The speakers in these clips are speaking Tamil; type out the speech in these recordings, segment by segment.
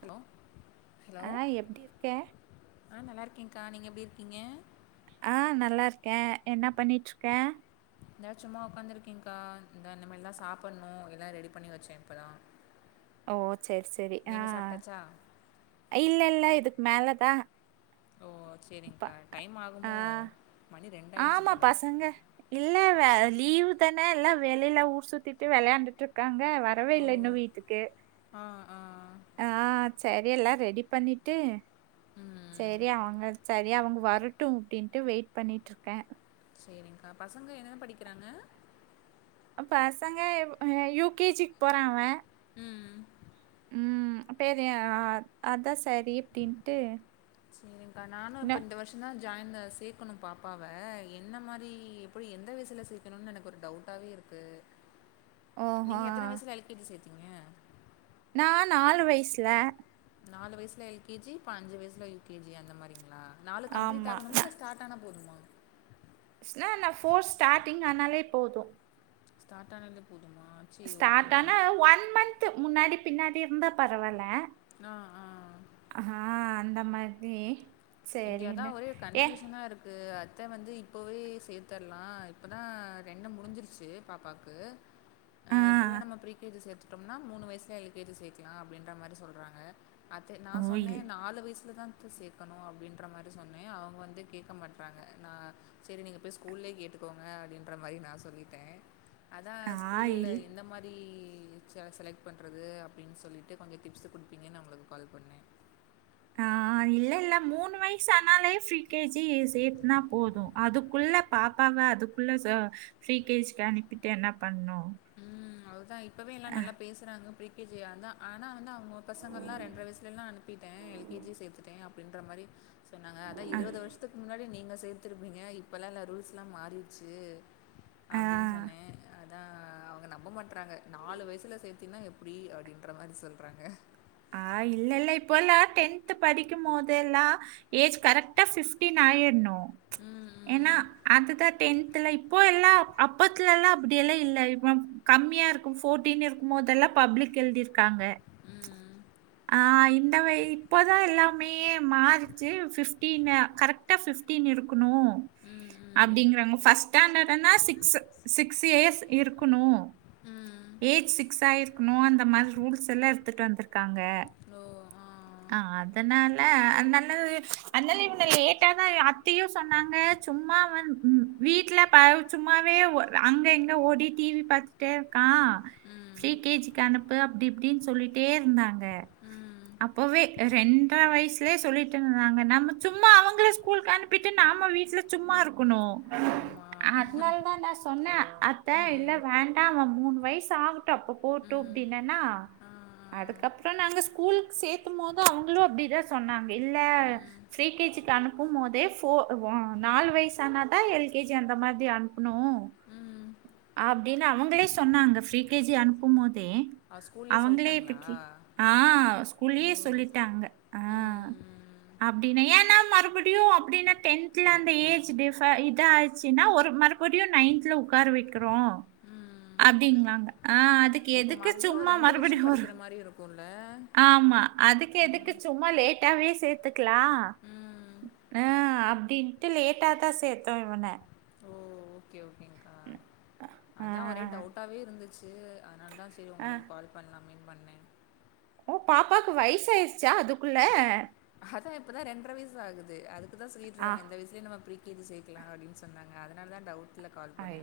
ஹலோ ஹலோ ஆஹ் எப்டி இருக்க ஆ நல்ல இருக்கேங்க்கா நீங்க எப்டிருக்கீங்க ஆ நல்லாருக்கே என்னா பண்ணிட்ருக்க எாச்சு சும்மா உக்காந்துருக்கீங்க்கா இந்த நம்ம எல்லா சாப்பணு எல்லா ரெடி பண்ணி வச்சே இப்போதா ஓ சரி சரி ஆ இல்ல இல்ல இதுக் மேலதா ஓ ப சரிங்க்கா டைம் ஆ ஆகுமோ மணி ரெண்டாயிடுச்சு ஆமா போல பசங்க இல்ல வ லீவு தான எல்லா வெளில ஊர் சுத்திட்டு வெளையாண்டுட்டு இருக்காங் க வரவே ஓ இல்ல இன்னு வீட்டுக்கு ஆ ஆ ஆ சர் எல்லா ரெடி பண்ணிட்டு ம் சேரி அவங்க சரி அவங்க வரட்டு அப்டின்ட்டு வெய்ட் பண்ணிட்டுருக்க சரிங்க்கா பசங்க என்னன படிக்கிறாங்க அ பசங்க அ யூ கே ஜிக்கு போறா அவ ம் ம் பெரிய அதா சரி அப்டின்ட்டு சரிங்கா நானு இன்னு இப்ப இந்த வருஷோந் தா ஜாய்ன் சேக்கணு பாப்பாவ என்ன மாரி எப்டி எந்த வயசுல சேக்கணுன் எனக்கு ஒரு டவ்ட்டாவே இருக் ஓஹோ நீங்க எத்தன வயசுல எல் கே ஜி சேத் நா நாலு வயசுல நாலு வயசுல எல் கே ஜி இப்ப அஞ்சு வசுலய யு கே ஜி அந்த மாரிங்களா நாலு கம்ப்ளீட ஆமா ஆகனுமா ஸ்டாட் ஆனா போதுமா ஸ்னா என்ன போஃர் ஸ்டார்டிங் ஆனாலே போது ஸ்டார்ட் ஆனாலே போது ஸ்டார்ட் ஆனா ஒன் மந்த்த் முன்னாடி பின்னாடி இருந்தா பரவால்ல ஆ ஆ ஆ அந்த மாதிரி இங்க அதா சேரின்னு ஒரே ஏ கன்ஃப்யூசனா இருக்கு அத்த வந்து இப்போவே சேத்தர்லா இப்பதா ரெண்டு முடிஞ்சிருச்சு பாப்பாக்கு அ ஆ இப்பவே நம்ம ப்ரீ கே ஜி சேத்துடம்னா மூனு வயசுல எல் கே ஜி சேக்கலா அப்டின்ற மாரி சொல்றாங்க அது நா சொன்னே ஓயில் நாலு வயசுலதாத்த சேக்கணு அப் டின்ற மாரி சொன்னே அவங்க வந்து கேக்க மாட்றாங்க நா சேரி நீங்க பேய் ஸ்கூல்லே கேட்டுக்கோங்க அப்டின்ற வை நா சொல்லிட்ட அதா ஸ்கூல்ல ஆயில் எந்த மாரி இ செ செலக்ட் பண்றது அப்டின் சொல்லிட்டு கொஞ்சோ டிப்ஸ் குடுப்பீங்கன் உங்களுக்கு கால் பண்ணே ஆ ஆ இல்ல இல்ல மூணு வயசு ஆனாலே ப்ரீ கே ஜி சேத்னா போது அதுக்குள்ள பாப்பா வ அதுக்குள்ள ச ப்ரீ கே ஜிக்கு அனுப்பிட்டு என்னா பண்ணு அதுதா இப்பவே எல்லா ஆ நல்லா பேசுறாங்க ப்ரீ கே ஜி அதா ஆனா வந்து அவங்க பசங்கெல்லா ரென்ர வயசுலலா அனுப்பிட்ட எல் கே ஜி சேத்துட்ட அபடின்ற மாரி சொன்னாங்க அதா ஆ இருவது வருஷத்துக்கு முன்னாடி நீங்க சேத்துருப்பீங்க இப்பல்லா இல்ல ரூல்ஸ்ல்லா மாறிற்ச்சு அப்டின் ஆ சொன்னே அ அவங்க நம்ப மாட்றாங்க நாலு வயசுல சேத்தீன்னா எப்டி அப்டின்ற மாரி சொல்றாங்க ஆ இல்ல இல்ல இப்போல்லா டென்த் படிக்கும் போதெல்லா ஏஜ் கரெக்டா பிப்டின்னா ஆயிறனு ம், ஏனா ம். அது தா டென் த்ல இப்போ எல்லா அப்பத்துல எல்லா அப்டியெல்லா இல்ல இ கம்மியா இருக்கு போர்டீன் இருக்கும்போதெல்லா பப்ளிக் எழ்திருக்காங்க ம், ஆ இந்த வய் இப்போதா எல்லாமே மாறிச்சு பிப்டீன்னு கரெக்டா பிப்டீனு இருக்கணு ம். அப்டிங்கறாங்க ஃபஸ்ட் ஸ்டாண்டர்டனா சிக்ஸ் சிக்ஸ் ஏயஸ் இருக்கணு ம். ம். ஏஜ் சிக்ஸ் ஆய்ருக்கணு அந்த மாரி ரூல்ஸ் எல்லா எட்த்துட்டு வந்துருக்கு க்காங்க ஓ! ஆ. ஆ அதனால அ அன்னால இ இல்ல லேட்டா தா எ, அத்தையு ஸ் சொன்னாங்க சும்மா வந் ம் வீட்ல பௌ சும்மாவே ஒ, அங்க இங்க ஓடி டி வி பா பாத்துட்டே இருக்கா ம். ஃப்ரீ கே ஜிக்கு அனுப்பு அப்டி இப்டின் சொல்லிட்டே இருந்தாங்க ம். அப்பவே ரெண்ர வயசுலே சொல்லிட்டு இருந்தாங்க நம்ம சும்மா அவங்கள ஸ்கூலுக்கு அனுப்பிட்டு நா நம்ம வீட்ல சும்மாருக் குணு ஆமா. அத்னால தா நா சொன்ன அத்த இல்ல ம். வேண்டா அவ மூணு வயசு ஆகட்டு அப்ப போவுட்டு ம். அப்டின்னன்னா ஆ ஆ அதுக்கு அப்றோ நாங்க ஸ்கூலுக் சேத்தும் போது அவங்களு அப்டிதா சொன்னாங்க இல்ல ஃப்ரீ கே ஜிக்கு அனுப்பு போம் போதே ஃபோ ஒ நாலு வயசு ஆனாதா எல் கே ஜி அந்த மாதி அனுப்ணு ம் அப்டின்னு அவங்களே சொன்னாங்க ஃப்ரீ கே ஜி அனுப்பும் போத் தே அவ ஸ்கூல்லேயே அவங்களே சொல்லிட்டாங்களா இப்பக்கி ஆ ஸ்கூல்லயே ஓ சொல்லிட்டாங்க ஆ ம் அப்டின்னா ஏன்னா மறுபடியு அப்டின்னா டென்தல அந்த ஏஜ் டிஃப இத ஆச்சுன்னா ஒரு மறுப் புடியு நையன்த்துல உக்கார வைக்கிறோ அப்டிங்களாங்க அ அதுக் இப்ப மறுபடியு ரெண்டு வருஷோ படிக்கிற மாரியு இருக்குள் ஆமா அதுக்கு எதுக்கு சும்மா லேட்டாவே சேத்துக்கலா ம் ஆ அப்டின்ட்டு லேட்டாதா சேத்தோ இவன ஓ ம் அதா ஒரே டவுட்டாவே இருந்துச்சு அதனால தா செரி ஆ உங்களுக்கு கால் பண்ணலாமேனு பண்ணேன் ஓ பாப்பாவுக்கு வயசாயிடுச்சா அதுக்குள்ள அதா இப்பதா ரெண்ர வயசு ஆகுது, ஆதுக்குதா ஆ சொல்லிட்ருக்காங்க இந்த வயசுலயே நம்ம ப்ரீக் கே ஜி சேக்கலா அப்டின்னு சொன்னாங்க அதனாலாதா டவுட் ஐ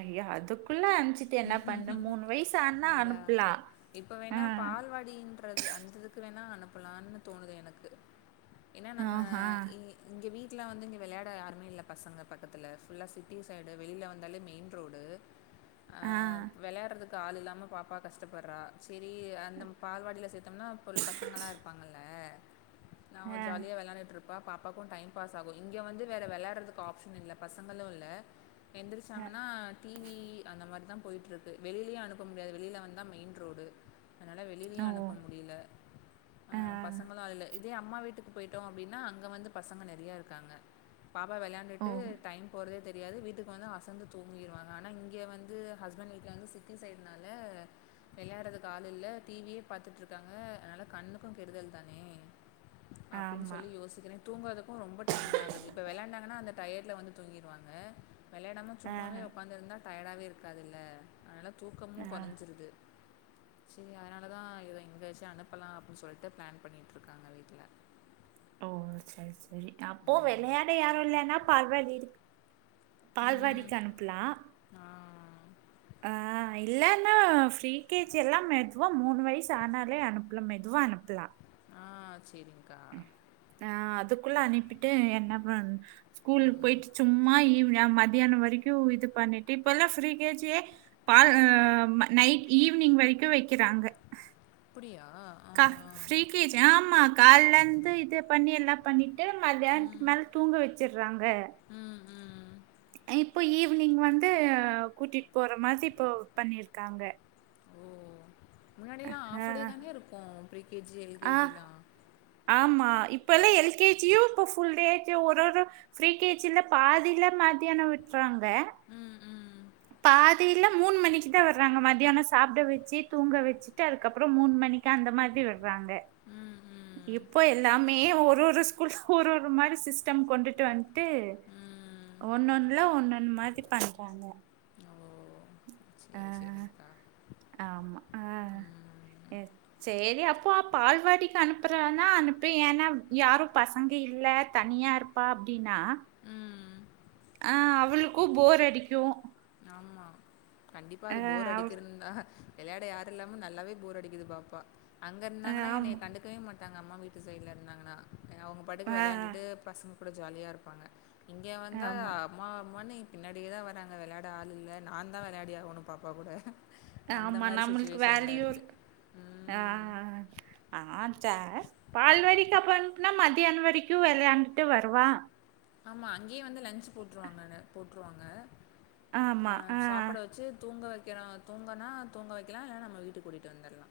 ஐயா அதுக்குல்லா அஞ்சி அதா அனுப்பலாம் இப்ப ஆ வேணா பால்வடின்றது அந்த இதுக்கு வேணா அனுப்பலான்னு தோணுது எனக்கு என்னா நம்ம ஆஹா இங்க, இங்க வீட் ட்டுல வந்து இங்க விளையாட யாருமே இல்ல பசங்க பக்கத்துல ஃபுல்லா சிட்டி சைடு வெளில வந்தாலே மெயின் ரோடு ஆ கால் இல்லாம பாப்பா கஷ்டப்படுறா ம்ச் செரி அந்தம் பால்வாடியில சேத்தம்னா இப்ப உள்ள பசங்களா இருப்பாங்கள்ல நாவ ஆ ஜாலியா வெளாண்டுட்ருப் ப பாப்பாக்கு டைம் பாஸ் ஆகு இங்க வந்து வேற வெளாடுறதுக்கு ஆப்ஷன் இல்ல பசங்களு இல்ல எந்திரிச்சாங்கன்னா டி அந்த மாரி தா போய்ட்ருக்கு வெளிலயு அனுப்ப முடியாது வெளியில வந்தா மெயின் ரோடு அதனால வெளிலயு ஆ, ஓ அனுப்ப முடியில ஆ பசங்களு அதுல இல் இதே அம்மா வீட்டுக்கு போயிட்டோ அப்டின்னா அங்க வந்து பசங்க நெறையா இருக்காங்க பாப்பா ஓ வெளையாண்டுட்டு டைம் போறதே தெரியாது வீட்டுக்கு வந்து அசந்து தூங்கிருவாங்க ஆனா இங் இங்க வந்து ஹஸ்பெண்ட் வீட்ல வந்து சிட்டி சைட்னால வெளையாடுறதுக்கு ஆளு இல்ல டி வியே பாத்தட்ருக் க்காங்க அதனால கண்ணுக்கு கெடுதல் தானே அப்டின் ஆமா சொல்லி யோசிக்கிறே தூங்கறதுக்கு ரொம்ப டைம் ஆகுது இப்ப வெளாண்டாங்கன்னா அந்தப் டயர்ட்டுல வந்து தூங்கிருவாங்க வெளையாடாம ஆ சும்மாவே ஒக்காந்திருந்தா டயர்டாவே இருக்காதுல்ல அனாலப் தூக்கமு ஆ கொறஞ்சிருது செரி அதனால தா இவள எங்கயாச்சு அனுப்பலா அப்புன்னு சொல்ட்டு பிளான் பண்ணிட்ருக்காங்க வீட்ல ஓ சரி சரி அப்போ ம் வெளையாட யாரு இல்லன்னா பால்வாடி இருக் ம் பால்வாடிக்கு அனுப்புலா ஆ ஆ இல்லன்னா ஃப்ரீ கே ஜி எல்லா மெத்வா மூணு வயசு ஆனாலே அனுப்புலா மெதுவா வ அனுப்புலா ஆ சரிங்க்கா. ஆ அதுக்குள்ள அனுப்பிட்டு என்னப் வந் ஸ்கூலு ம் போயிட்டு சும்மா ஈவ்யா மதியானோ வரைக்கு இது பண்ணிட்டு இப்போல்லா ஃப்ரீ கே ஜி கே பால் அ, ம நைட் ஈவினிங் வரைக்கு வைக்கிறாங்க அப்டியா ஆ ஆ கால்லந்து இது பண்ணி எல்லா பண்ணிட்டு மத்யான்துக் ம் மேல் தூங்க வெச்சுற்றாங்க ம் ம் இப்போ ஈவினிங் வந்து கூட்டிட் போற மாரி இப்போ பண்ணிருக்காங்க முன்னாடில்லா ஆஃபடேதானே ருக்கு ப்ரி அ ஆமா இப்பெல்லா எல்கேஜியு இப்பு ஃபுல் டே [unintelligible] ஒரொரு ஃப்ரீ கேஜில பாதில மத்தியானோ விட்றாங் க ம் ம் பாதியில மூண் மணிக்கு தா விர்றாங்க மத்தியானோ சாப்ட வெச்சி தூங்க வெச்சுட்டு அதுக்கப்புறோ மூண் மணி க்கா அந்த மாதி விட்றாங்க ம் ம் இப்போ எல்லாமே ஒரு ஒரு ஸ்கூல்ஸ்கு ஒரு ஒரு மாரி சிஸ்டம் கொண்டுட்டு வந் ட்டு ம் ஒன்னொல்ல ஒன்னு அந்மாதிரி பண்றாங்க ஆ செரி செரிங்க [unintelligible] ஆமா அ எ சேரி அப்போ பால்வாடிக் அனுப்புறன அனுப்பு ஏன்னா யாரு பசங்க இல் த தனியா இருப்பா அப்டீனா ம் அ அவுளுக்கு போர் அடிக்கு ஆமா கண்டிப்பா அது ஆ போர் அவ் அடிக்கிறதுந் அ ஹ வெளையாட யார் இல்லாமு நல்லாவே போர் அடிக்குது பாப்பா அங்க இர்ந்தாங்கன்னா என்னைய ஆமா கண்டுக்கவே மாட்டாங்க அம்மா வீட்டு சைட்ல இர்ந்தாங்கனா அ அவுங்க பாட்டுக்கு ஆ வெளையாண்டுட்டு பசங்க கூட ஜாலியா இருப்பாங்க இங்கே வந்தா ஆமா அம்மா அம்மானு பின்னாடியே தா வராங்க வெள்யாட ஆள் இல்ல நா தா வெள்யாடி ஆகணு பாப்பா கூட அந்த ஆமா மாதிரி நம்மளுக்கு சுச்சுவேஷன்ல இருக்கு வேலியுருக் அ உம் அ அ ஆ சேர் பால்வாடிக்கு அப்பன்ப்புனா மதியானு வரிக்யு வெளையாண்டுட்டு வருவா ஆமா அங்க்யே வந்து லன்ச்சு போட்ருவாங்கன போட்ருவாங்க ஆமா அ க்கறோ தூங்கனா தூங்க வெக்கலா இல்லனா நம்ம வீட்டுக் கூட்டிட்டு வந்தற்லா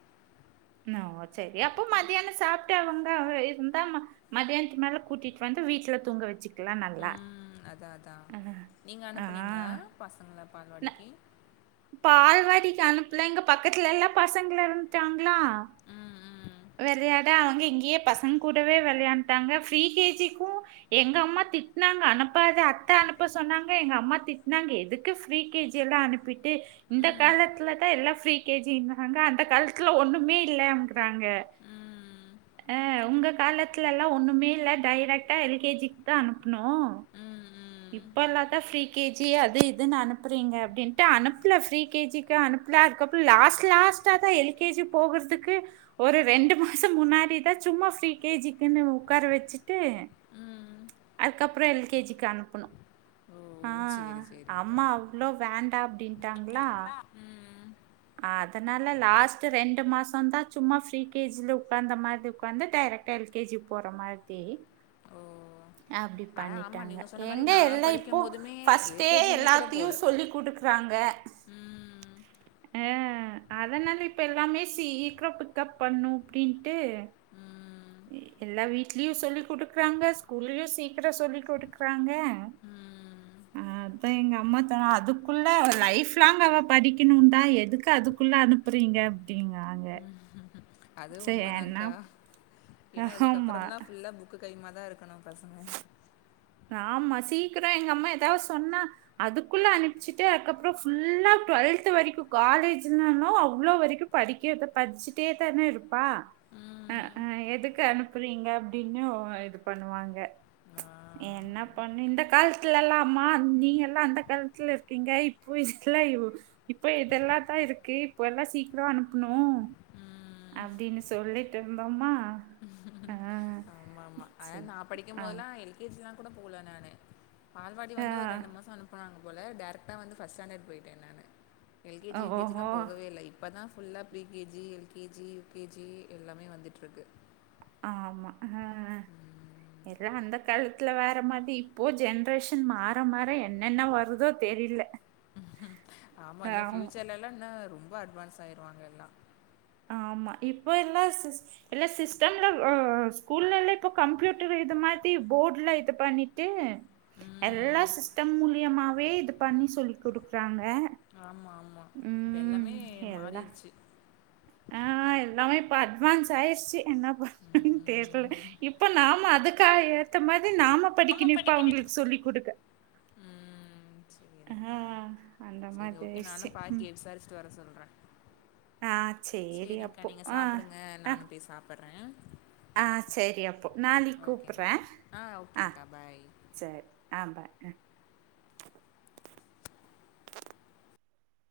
ஓ சேரி அப்போ மத்தியான சாப்ட்டு அவுங்க அ இருந்தா ம மதியான்துக் மேல கூட்டிட் வந் து வீட்ல தூங்க வெச்சுக்கலாங்னாங்ளா ம். அதான் அதான். நீங்க அனுப்புனீங்ளா பசங்ள பால்வாடிக்கி பால்வாடிக் அனுப்புல இங்க பக்கத்லெல்லா பசங்ள இருந்ட்டாங் ளா ம், ம். வெளையாட அங்க இங்கியே பசங் கூடவே வெ விளயாண்டாங்க ஃப்ரி கே ஜிக்கு எங்க அம்மா திட்னாங்க அனுப்பாத அத்த அனுப்ப சொன்னாங்க எங்க அம்மா திட்னாங்க எதுக்கு ஃப்ரீ கே ஜி எல்லா அனுப்பிட் டு இந்த காலத்துலதா எல்லா ஃப்ரீ கேஜிங்குறாங்க அந்த கால்த்துல ஒண்ணுமே இல்லங்குறாங்க ம். அ உங்க காலத்லெல்லா ஒண்ணுமே இல்ல டைரக்டா எல் கே ஜிக் தா அனுப்புனோ ம், ம். இப்போ எல்லத்தா ஃப்ரீ கே ஜி அது இதுன் அனுப்புறீங்க அப்டின்ட்டு அனுப்புல ஃப்ரீ கே ஜிக்கு அனு ப்புல அதுக்கப்பு லாஸ் லாஸ்ட்டா தா எல் கே ஜி போகுற்துக்கு ஒரு ரெண்டு மாசோ முன்னாடி தா சும்மா ஃப்ரீ கே ஜிக்குனு உக்கார வெச்சிட்டு ம். அதுக்கப்புறோ எல் கே ஜிக் அனுப்புனோ ஓ! அ சரி, சரிங்க்கா. அம்மா அவ்ளோ வேண்டா அப்டின்ட்டாங்ளா ம். அதனால லாஸ்ட்டு ரெண்டு மாசோந் தா சும்மா ஃப்ரீ கே ஜில உக்காந்த மாதி உக்காந்து டே ரக்டா எல் கே ஜிக் போற மாதி ஓ! அப்டி ஆனா ஆமா, பண்ணிட்டாங்க நீங்க சொன்ன மாரி எங்க நான் எல்லா இப்போ படிக்கும்போதுமே பஸ்ட்டே எல்கேஜியுமே கூட எல்லாத்தியு போல. சொல்லி குடுக் றாங்க ம். அ அதனால இப்ப எல்லாமே சீக்ரோ பிக்கப் பண்ணு அப்புடீன்ட்டு ம். உம் எல்லா வீட்லியு சொல்லி குடுக்றாங்க ஸ்கூல்லியு சீக்கிர சொல்லி குடுக்றாங்க ம். அதா எங்க அம்மா [unintelligible] அதுக்குள்ள லைஃப்லாங் அவ படிக்கணுன்தா எதுக்கு அது க்குள்ள அனுப்புறீங்க அப்டிங்காங்க அது சரி என்ன உண்மதான்கா ஏனா ஆமா இதுக்கப்புறம்லா ஃபுல்லா புக்கு கைமா தான் இருக்கணு பசங்க ஆமா சீக்கிர எங்க அம்மா எதாது சொன்னா அதுக்குள்ள அனுப்ச்சுட்டு அதுக்கப்புறம் ஃபுல்லா டுவெல் த்து வரைக்கும் காலேஜ்ன்னாலு அவ்வளவு வரைக்கும் படிக்க படிச்சிட்டே தானே இருப்பா அ ம். அ எதுக்கு அனுப்புறீங்க அப்படின்னு இது பண்ணுவாங்க ஆ. என்ன பண்ணு இந்த காலத்துல எல்லா ஆமா நீங்க எல்லாம் அந்த காலத்துல இருக்கீங்க இப்போ இல இப்ப இதெல்லா தான் இருக்கு இப்ப எல்லா சீக்கிர அனுப்ணு ம். அப்டினு சொல்லிட்டு இருந்தோமா ஆ அதெ சரி நான் ஆ படிக்கும்போதெல்லா எல்கேஜிலா கூட போல நானு பால்வாடி வந்து ஒரு ரெண்டு மாசொ அனுப்பனாங்க போலெ டேரக்டா வந்து ஃபஸ்ட் சாண்டட் போய்ட்டே நானு ஆ எல்கஜியுகேஜிலா ஓஹோ போகவே இல்லெ இப்பதா ஃபுல்லா பிரிகேஜி எல்கேஜி யுகேஜி எல்லாமே வந்துட்ருக்கு ஆமா ஆ ஆ எல்லா அந்த காலத்ல வேற மாரி இப்போ ஜென்ரேஷன் மாற மாற என்னென்ன வருதோ தெ தெரில்ல ஆமா இன்னு ஃபியூச்சர்ல எல்லா இன்னு ரொம்ப அட்வான்ஸ் ஆயிருவாங்க எல்லா ஆமா இப்போ எல்லா எல்லா சிஸ்டம்ல ஸ்கூல்லெல்ல இப்ப கம்ப்யூட்டர் இது மாரி த்தி போடுல இது பண்ணிட்டு எல்லா ம் சிஸ்டம் மூலியமாவே இது பண்ணி சொல்லி் குடுக்குறாங்க ஆமா ஆமா ப்ப ம் எல்லாமே எல்லாம் மாறிர்ச்சு நம இப்ப அட்வான்ஸ் ஆயிர்சு என்ன பண் தெரில ம் இப்ப நாம அதுக்கா ஏத்த மா தி அது நாம படிக்கணு இப்ப அவங்ளுக்கு சொல்லி் குடுக்க ம் ஆ சரிங்கக்கா அந்த சரி மாதிரி ஓகே ஆயிடுச்சு நானு ம் பார்கெ விசாரிச்சுட்டு வர சொல்ற ஆ சேரி செரி்ங்கா அப்போ நீங்க ஆ சாப்டுங்க ஆ நானும் போய் சாப்பறே ஆ சரி அப்போ நாளிக் ஓகேங்க கூப்றே ஆ ஓகேங்க்கா பாய் செரி ஆ பாய்